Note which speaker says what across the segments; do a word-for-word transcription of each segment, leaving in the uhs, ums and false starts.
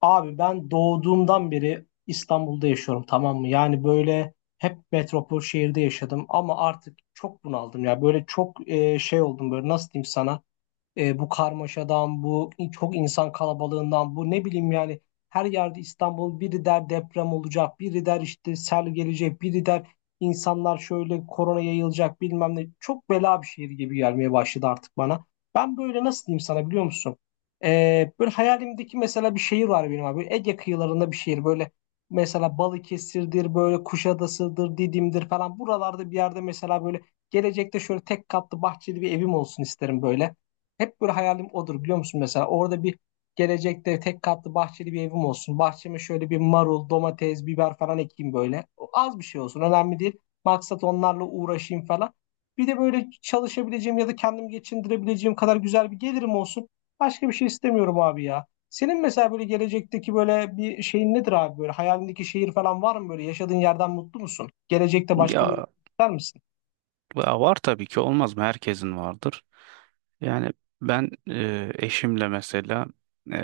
Speaker 1: Abi ben doğduğumdan beri İstanbul'da yaşıyorum, tamam mı? Yani böyle hep metropol şehirde yaşadım ama artık çok bunaldım ya. Böyle çok e, şey oldum, böyle nasıl diyeyim sana? E, bu karmaşadan, bu çok insan kalabalığından, bu ne bileyim yani her yerde İstanbul, biri der deprem olacak, biri der işte sel gelecek, biri der insanlar şöyle korona yayılacak bilmem ne. Çok bela bir şehir gibi gelmeye başladı artık bana. Ben böyle nasıl diyeyim sana, biliyor musun? E, böyle hayalimdeki mesela bir şehir var benim abi. Ege kıyılarında bir şehir, böyle mesela Balıkesir'dir, böyle Kuşadası'dır, Didim'dir falan. Buralarda bir yerde mesela böyle gelecekte şöyle tek katlı bahçeli bir evim olsun isterim böyle. Hep böyle hayalim odur, biliyor musun, mesela orada bir gelecekte tek katlı bahçeli bir evim olsun. Bahçeme şöyle bir marul, domates, biber falan ekeyim böyle. O az bir şey olsun, önemli değil. Maksat onlarla uğraşayım falan. Bir de böyle çalışabileceğim ya da kendimi geçindirebileceğim kadar güzel bir gelirim olsun. Başka bir şey istemiyorum abi ya. Senin mesela böyle gelecekteki böyle bir şeyin nedir abi, böyle hayalindeki şehir falan var mı, böyle yaşadığın yerden mutlu musun? Gelecekte başka bir yer
Speaker 2: Ya,
Speaker 1: ister misin?
Speaker 2: ya var tabii ki olmaz mı? Herkesin vardır. Yani ben e, eşimle mesela e,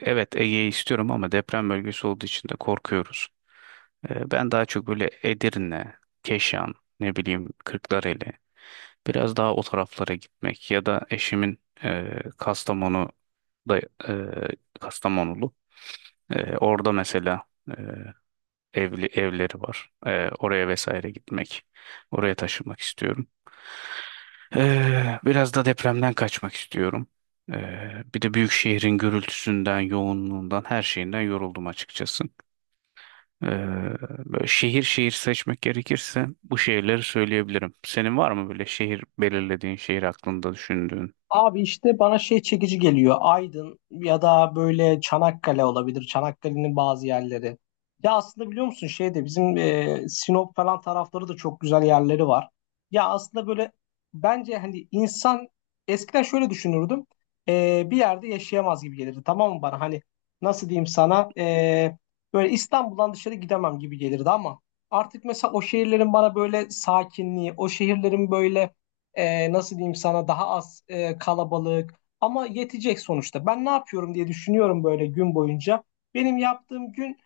Speaker 2: evet Ege'yi istiyorum ama deprem bölgesi olduğu için de korkuyoruz. E, ben daha çok böyle Edirne, Keşan, ne bileyim Kırklareli biraz daha o taraflara gitmek ya da eşimin e, Kastamonu'da e, Kastamonulu. E, orada mesela e, evli evleri var. E, oraya vesaire gitmek, oraya taşınmak istiyorum. Ee, biraz da depremden kaçmak istiyorum. Ee, bir de büyük şehrin gürültüsünden, yoğunluğundan, her şeyinden yoruldum açıkçası. Ee, Böyle şehir şehir seçmek gerekirse bu şehirleri söyleyebilirim. Senin var mı böyle şehir belirlediğin, şehir aklında düşündüğün?
Speaker 1: Abi işte bana şey çekici geliyor. Aydın ya da böyle Çanakkale olabilir. Çanakkale'nin bazı yerleri. Ya aslında biliyor musun, şeyde bizim e, Sinop falan tarafları da çok güzel yerleri var. Ya aslında böyle, bence hani insan eskiden şöyle düşünürdüm. E, bir yerde yaşayamaz gibi gelirdi. Tamam mı bana? Hani nasıl diyeyim sana? E, böyle İstanbul'dan dışarı gidemem gibi gelirdi ama artık mesela o şehirlerin bana böyle sakinliği, o şehirlerin böyle e, nasıl diyeyim sana daha az e, kalabalık ama yetecek sonuçta. Ben ne yapıyorum diye düşünüyorum böyle gün boyunca. Benim yaptığım gün,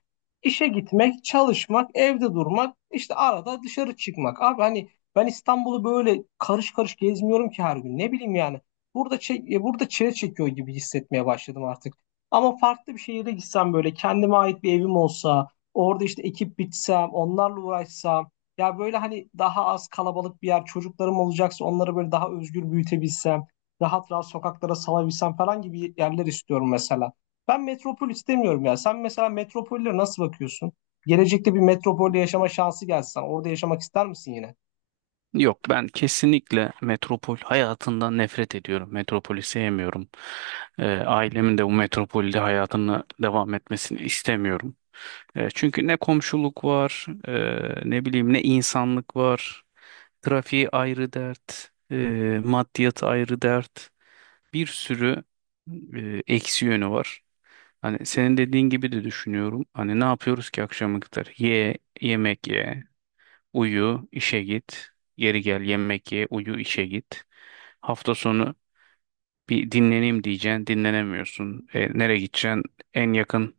Speaker 1: İşe gitmek, çalışmak, evde durmak, işte arada dışarı çıkmak. Abi hani ben İstanbul'u böyle karış karış gezmiyorum ki her gün. Ne bileyim yani. Burada çe- e, burada çile çekiyor gibi hissetmeye başladım artık. Ama farklı bir şehire gitsem, böyle kendime ait bir evim olsa, orada işte ekip bitsem, onlarla uğraşsam, ya böyle hani daha az kalabalık bir yer, çocuklarım olacaksa onları böyle daha özgür büyütebilsem, rahat rahat sokaklara salabilsem falan gibi yerler istiyorum mesela. Ben metropol istemiyorum ya. Sen mesela metropollere nasıl bakıyorsun? Gelecekte bir metropolde yaşama şansı gelse sana, orada yaşamak ister misin yine?
Speaker 2: Yok, ben kesinlikle metropol hayatından nefret ediyorum. Metropoli sevmiyorum. Ee, ailemin de bu metropolde hayatını devam etmesini istemiyorum. E, çünkü ne komşuluk var, e, ne bileyim ne insanlık var. Trafiği ayrı dert, e, maddiyat ayrı dert. Bir sürü e, eksi yönü var. Hani senin dediğin gibi de düşünüyorum. Hani ne yapıyoruz ki akşama kadar? Ye, yemek ye, uyu, işe git. Geri gel, yemek ye, uyu, işe git. Hafta sonu bir dinleneyim diyeceksin, dinlenemiyorsun. E, nereye gideceksin? En yakın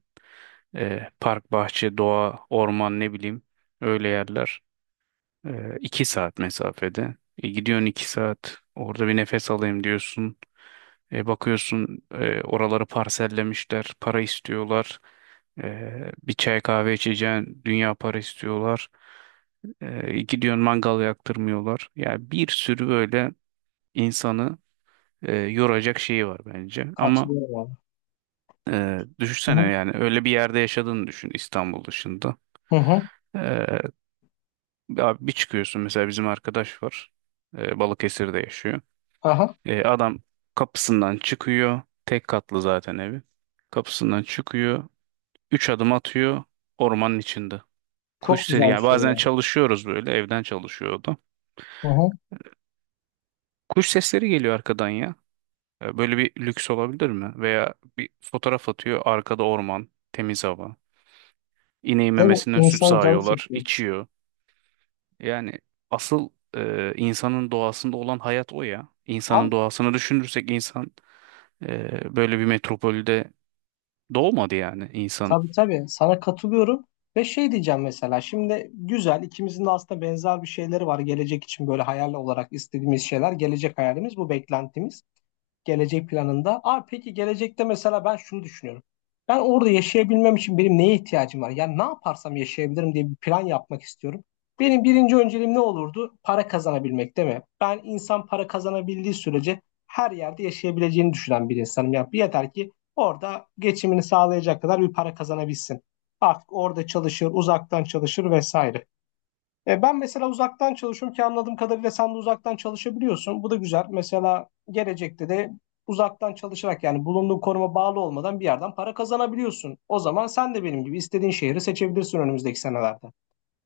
Speaker 2: e, park, bahçe, doğa, orman ne bileyim öyle yerler. E, iki saat mesafede. E, gidiyorsun iki saat orada bir nefes alayım diyorsun. E, bakıyorsun e, oraları parsellemişler, para istiyorlar. E, bir çay kahve içeceğin dünya para istiyorlar. E, gidiyorsun mangal yaktırmıyorlar. Yani bir sürü böyle insanı e, yoracak şeyi var bence. Ama
Speaker 1: Katılıyorum abi.
Speaker 2: e,
Speaker 1: Hı
Speaker 2: düşünsene
Speaker 1: hı.
Speaker 2: yani öyle bir yerde yaşadığını düşün İstanbul dışında.
Speaker 1: Hı hı.
Speaker 2: Abi bir çıkıyorsun mesela bizim arkadaş var. Ee, Balıkesir'de yaşıyor.
Speaker 1: Aha.
Speaker 2: Ee, adam kapısından çıkıyor. Tek katlı zaten evi. Kapısından çıkıyor. Üç adım atıyor. Ormanın içinde. Kuş
Speaker 1: Çok
Speaker 2: sesi,
Speaker 1: güzel bir
Speaker 2: yani
Speaker 1: şey
Speaker 2: bazen
Speaker 1: ya.
Speaker 2: çalışıyoruz böyle. Evden çalışıyor o da.
Speaker 1: Hı hı.
Speaker 2: Kuş sesleri geliyor arkadan ya. Ee, böyle bir lüks olabilir mi? Veya bir fotoğraf atıyor. Arkada orman. Temiz hava. İneğin
Speaker 1: Değil mi?
Speaker 2: memesinden süt
Speaker 1: İnsanın canı
Speaker 2: sağıyorlar.
Speaker 1: çekiyor.
Speaker 2: İçiyor. Yani asıl e, insanın doğasında olan hayat o ya. İnsanın
Speaker 1: Abi
Speaker 2: doğasını düşünürsek insan e, böyle bir metropolde doğmadı yani insan.
Speaker 1: tabii tabii, sana katılıyorum ve şey diyeceğim, mesela şimdi güzel, ikimizin de aslında benzer bir şeyleri var gelecek için, böyle hayal olarak istediğimiz şeyler, gelecek hayalimiz, bu beklentimiz gelecek planında. Abi peki gelecekte mesela ben şunu düşünüyorum. Ben orada yaşayabilmem için benim neye ihtiyacım var? Yani ne yaparsam yaşayabilirim diye bir plan yapmak istiyorum. Benim birinci önceliğim ne olurdu? Para kazanabilmek değil mi? Ben insan para kazanabildiği sürece her yerde yaşayabileceğini düşünen bir insanım. Yani yeter ki orada geçimini sağlayacak kadar bir para kazanabilsin. Artık orada çalışır, uzaktan çalışır vesaire. E, ben mesela uzaktan çalışıyorum ki anladığım kadarıyla sen de uzaktan çalışabiliyorsun. Bu da güzel. Mesela gelecekte de uzaktan çalışarak, yani bulunduğun konuma bağlı olmadan bir yerden para kazanabiliyorsun. O zaman sen de benim gibi istediğin şehri seçebilirsin önümüzdeki senelerde.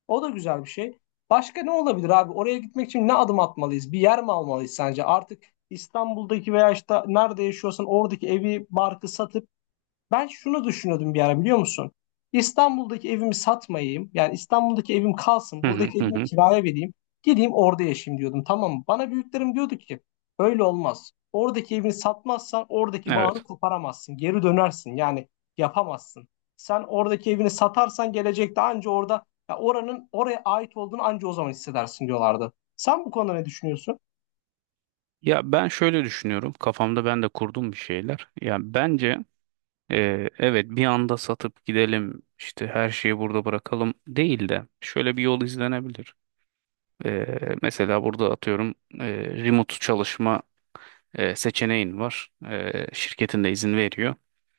Speaker 1: O da güzel bir şey. Başka ne olabilir abi? Oraya gitmek için ne adım atmalıyız? Bir yer mi almalıyız sence? Artık İstanbul'daki veya işte nerede yaşıyorsan oradaki evi, barkı satıp, ben şunu düşünüyordum bir ara, biliyor musun? İstanbul'daki evimi satmayayım. Yani İstanbul'daki evim kalsın.
Speaker 2: Hı hı
Speaker 1: Buradaki
Speaker 2: hı.
Speaker 1: evimi
Speaker 2: hı.
Speaker 1: kiraya vereyim. Gideyim orada yaşayayım diyordum. Tamam mı? Bana büyüklerim diyordu ki öyle olmaz. Oradaki evini satmazsan oradaki bağını
Speaker 2: Evet.
Speaker 1: koparamazsın. Geri dönersin. Yani yapamazsın. Sen oradaki evini satarsan gelecekte anca orada, ya oranın, oraya ait olduğunu anca o zaman hissedersin diyorlardı. Sen bu konuda ne düşünüyorsun?
Speaker 2: Ya ben şöyle düşünüyorum. Kafamda ben de kurdum bir şeyler. Ya bence, Ee, evet, bir anda satıp gidelim işte her şeyi burada bırakalım değil de şöyle bir yol izlenebilir. Ee, mesela burada atıyorum e, remote çalışma e, seçeneğin var. Ee, şirketin de izin veriyor.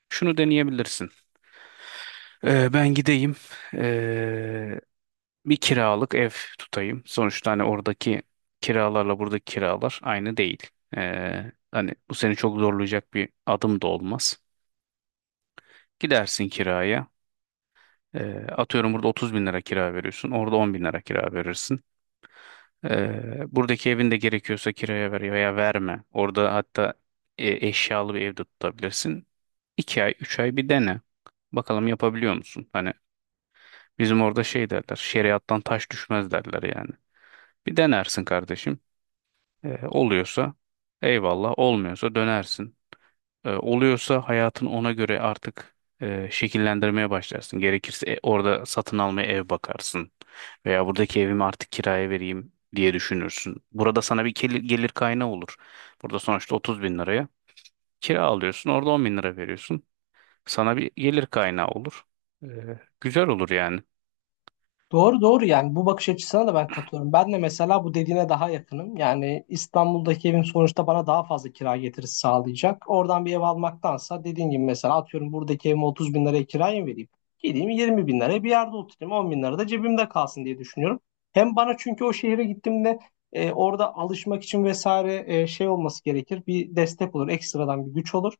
Speaker 2: Şunu deneyebilirsin. Ee, ben gideyim ee, bir kiralık ev tutayım. Sonuçta hani oradaki kiralarla buradaki kiralar aynı değil. Ee, hani bu seni çok zorlayacak bir adım da olmaz. Gidersin kiraya. Ee, atıyorum burada otuz bin lira kira veriyorsun. Orada on bin lira kira verirsin. Ee, buradaki evin de gerekiyorsa kiraya ver veya verme. Orada hatta e, eşyalı bir evde tutabilirsin. iki ay üç ay bir dene. Bakalım yapabiliyor musun? Hani bizim orada şey derler şeriattan taş düşmez derler yani. Bir denersin kardeşim. Ee, oluyorsa eyvallah olmuyorsa dönersin. e, oluyorsa hayatın ona göre artık e, şekillendirmeye başlarsın. Gerekirse e, orada satın almaya ev bakarsın veya buradaki evimi artık kiraya vereyim diye düşünürsün. Burada sana bir gelir, gelir kaynağı olur. Burada sonuçta otuz bin liraya kira alıyorsun, orada on bin lira veriyorsun. Sana bir gelir kaynağı olur. E, Güzel olur yani.
Speaker 1: Doğru doğru, yani bu bakış açısına da ben katılıyorum. Ben de mesela bu dediğine daha yakınım. Yani İstanbul'daki evim sonuçta bana daha fazla kira getirisi sağlayacak. Oradan bir ev almaktansa, dediğin gibi mesela atıyorum buradaki evime otuz bin liraya kiraya mı vereyim? Gideyim yirmi bin liraya bir yerde oturayım, on bin lira da cebimde kalsın diye düşünüyorum. Hem bana, çünkü o şehre gittiğimde e, orada alışmak için vesaire e, şey olması gerekir. Bir destek olur, ekstradan bir güç olur.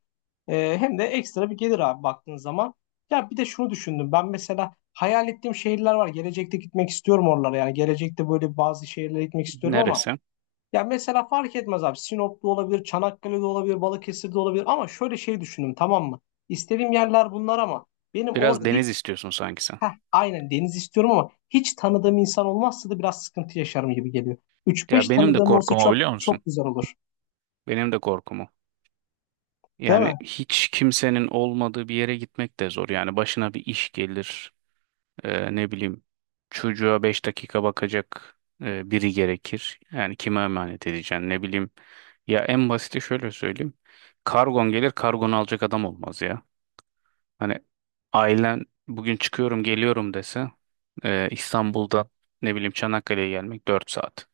Speaker 1: E, hem de ekstra bir gelir abi, baktığın zaman. Ya bir de şunu düşündüm ben mesela hayal ettiğim şehirler var. Gelecekte gitmek istiyorum oralara. Yani gelecekte böyle bazı şehirlere gitmek istiyorum ama
Speaker 2: Neresi?
Speaker 1: ya mesela fark etmez abi. Sinop'ta olabilir, Çanakkale'de olabilir, Balıkesir'de olabilir ama şöyle şey düşündüm, tamam mı? İstediğim yerler bunlar ama benim
Speaker 2: Biraz
Speaker 1: orada hiç,
Speaker 2: deniz istiyorsun sanki sen.
Speaker 1: heh, aynen deniz istiyorum ama hiç tanıdığım insan olmazsa da biraz sıkıntı yaşarım gibi geliyor. Üç
Speaker 2: Ya
Speaker 1: beş
Speaker 2: benim de
Speaker 1: tanıdığım olsa
Speaker 2: korkum o,
Speaker 1: çok
Speaker 2: biliyor musun?
Speaker 1: çok güzel olur.
Speaker 2: Benim de korkum o.
Speaker 1: Değil
Speaker 2: Yani
Speaker 1: mi?
Speaker 2: hiç kimsenin olmadığı bir yere gitmek de zor. Yani başına bir iş gelir, e, ne bileyim çocuğa beş dakika bakacak e, biri gerekir. Yani kime emanet edeceksin ne bileyim. Ya en basiti şöyle söyleyeyim. Kargon gelir, kargonu alacak adam olmaz ya. Hani ailen bugün çıkıyorum geliyorum dese, e, İstanbul'dan ne bileyim Çanakkale'ye gelmek dört saat.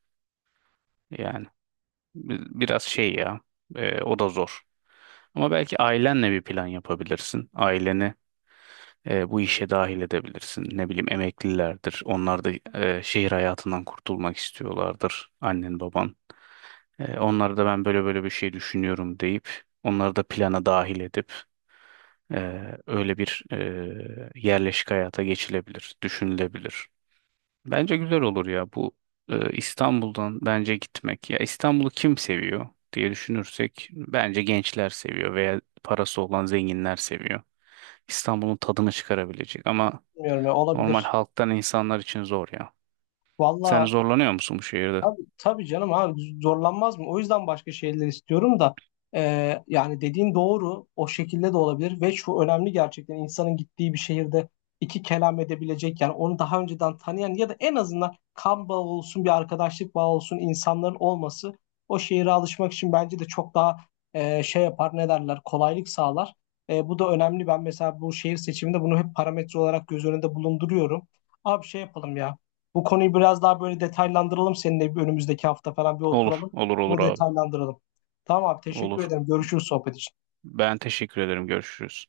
Speaker 2: Yani bi- biraz şey ya, e, o da zor. Ama belki ailenle bir plan yapabilirsin. Aileni e, bu işe dahil edebilirsin. Ne bileyim emeklilerdir. Onlar da e, şehir hayatından kurtulmak istiyorlardır. Annen baban. E, onlara da ben böyle böyle bir şey düşünüyorum deyip onları da plana dahil edip e, öyle bir e, yerleşik hayata geçilebilir, düşünülebilir. Bence güzel olur ya bu, e, İstanbul'dan bence gitmek. Ya İstanbul'u kim seviyor diye düşünürsek bence gençler seviyor veya parası olan zenginler seviyor. İstanbul'un tadını çıkarabilecek ama
Speaker 1: Bilmiyorum ya,
Speaker 2: normal
Speaker 1: olabilir.
Speaker 2: halktan insanlar için zor ya. Sen
Speaker 1: Valla
Speaker 2: zorlanıyor musun bu şehirde?
Speaker 1: tabii, tabii canım abi zorlanmaz mı? O yüzden başka şeyler istiyorum da e, yani dediğin doğru, o şekilde de olabilir ve şu önemli, gerçekten insanın gittiği bir şehirde iki kelam edebilecek, yani onu daha önceden tanıyan ya da en azından kan bağı olsun bir arkadaşlık bağı olsun insanların olması o şehire alışmak için bence de çok daha e, şey yapar ne derler, kolaylık sağlar. E, bu da önemli, ben mesela bu şehir seçiminde bunu hep parametre olarak göz önünde bulunduruyorum. Abi şey yapalım ya. Bu konuyu biraz daha böyle detaylandıralım, seninle bir önümüzdeki hafta falan bir
Speaker 2: Olur,
Speaker 1: oturalım.
Speaker 2: olur, olur
Speaker 1: Bunu
Speaker 2: abi.
Speaker 1: detaylandıralım. Tamam abi, teşekkür
Speaker 2: Olur.
Speaker 1: ederim. Görüşürüz sohbet için.
Speaker 2: Ben teşekkür ederim. Görüşürüz.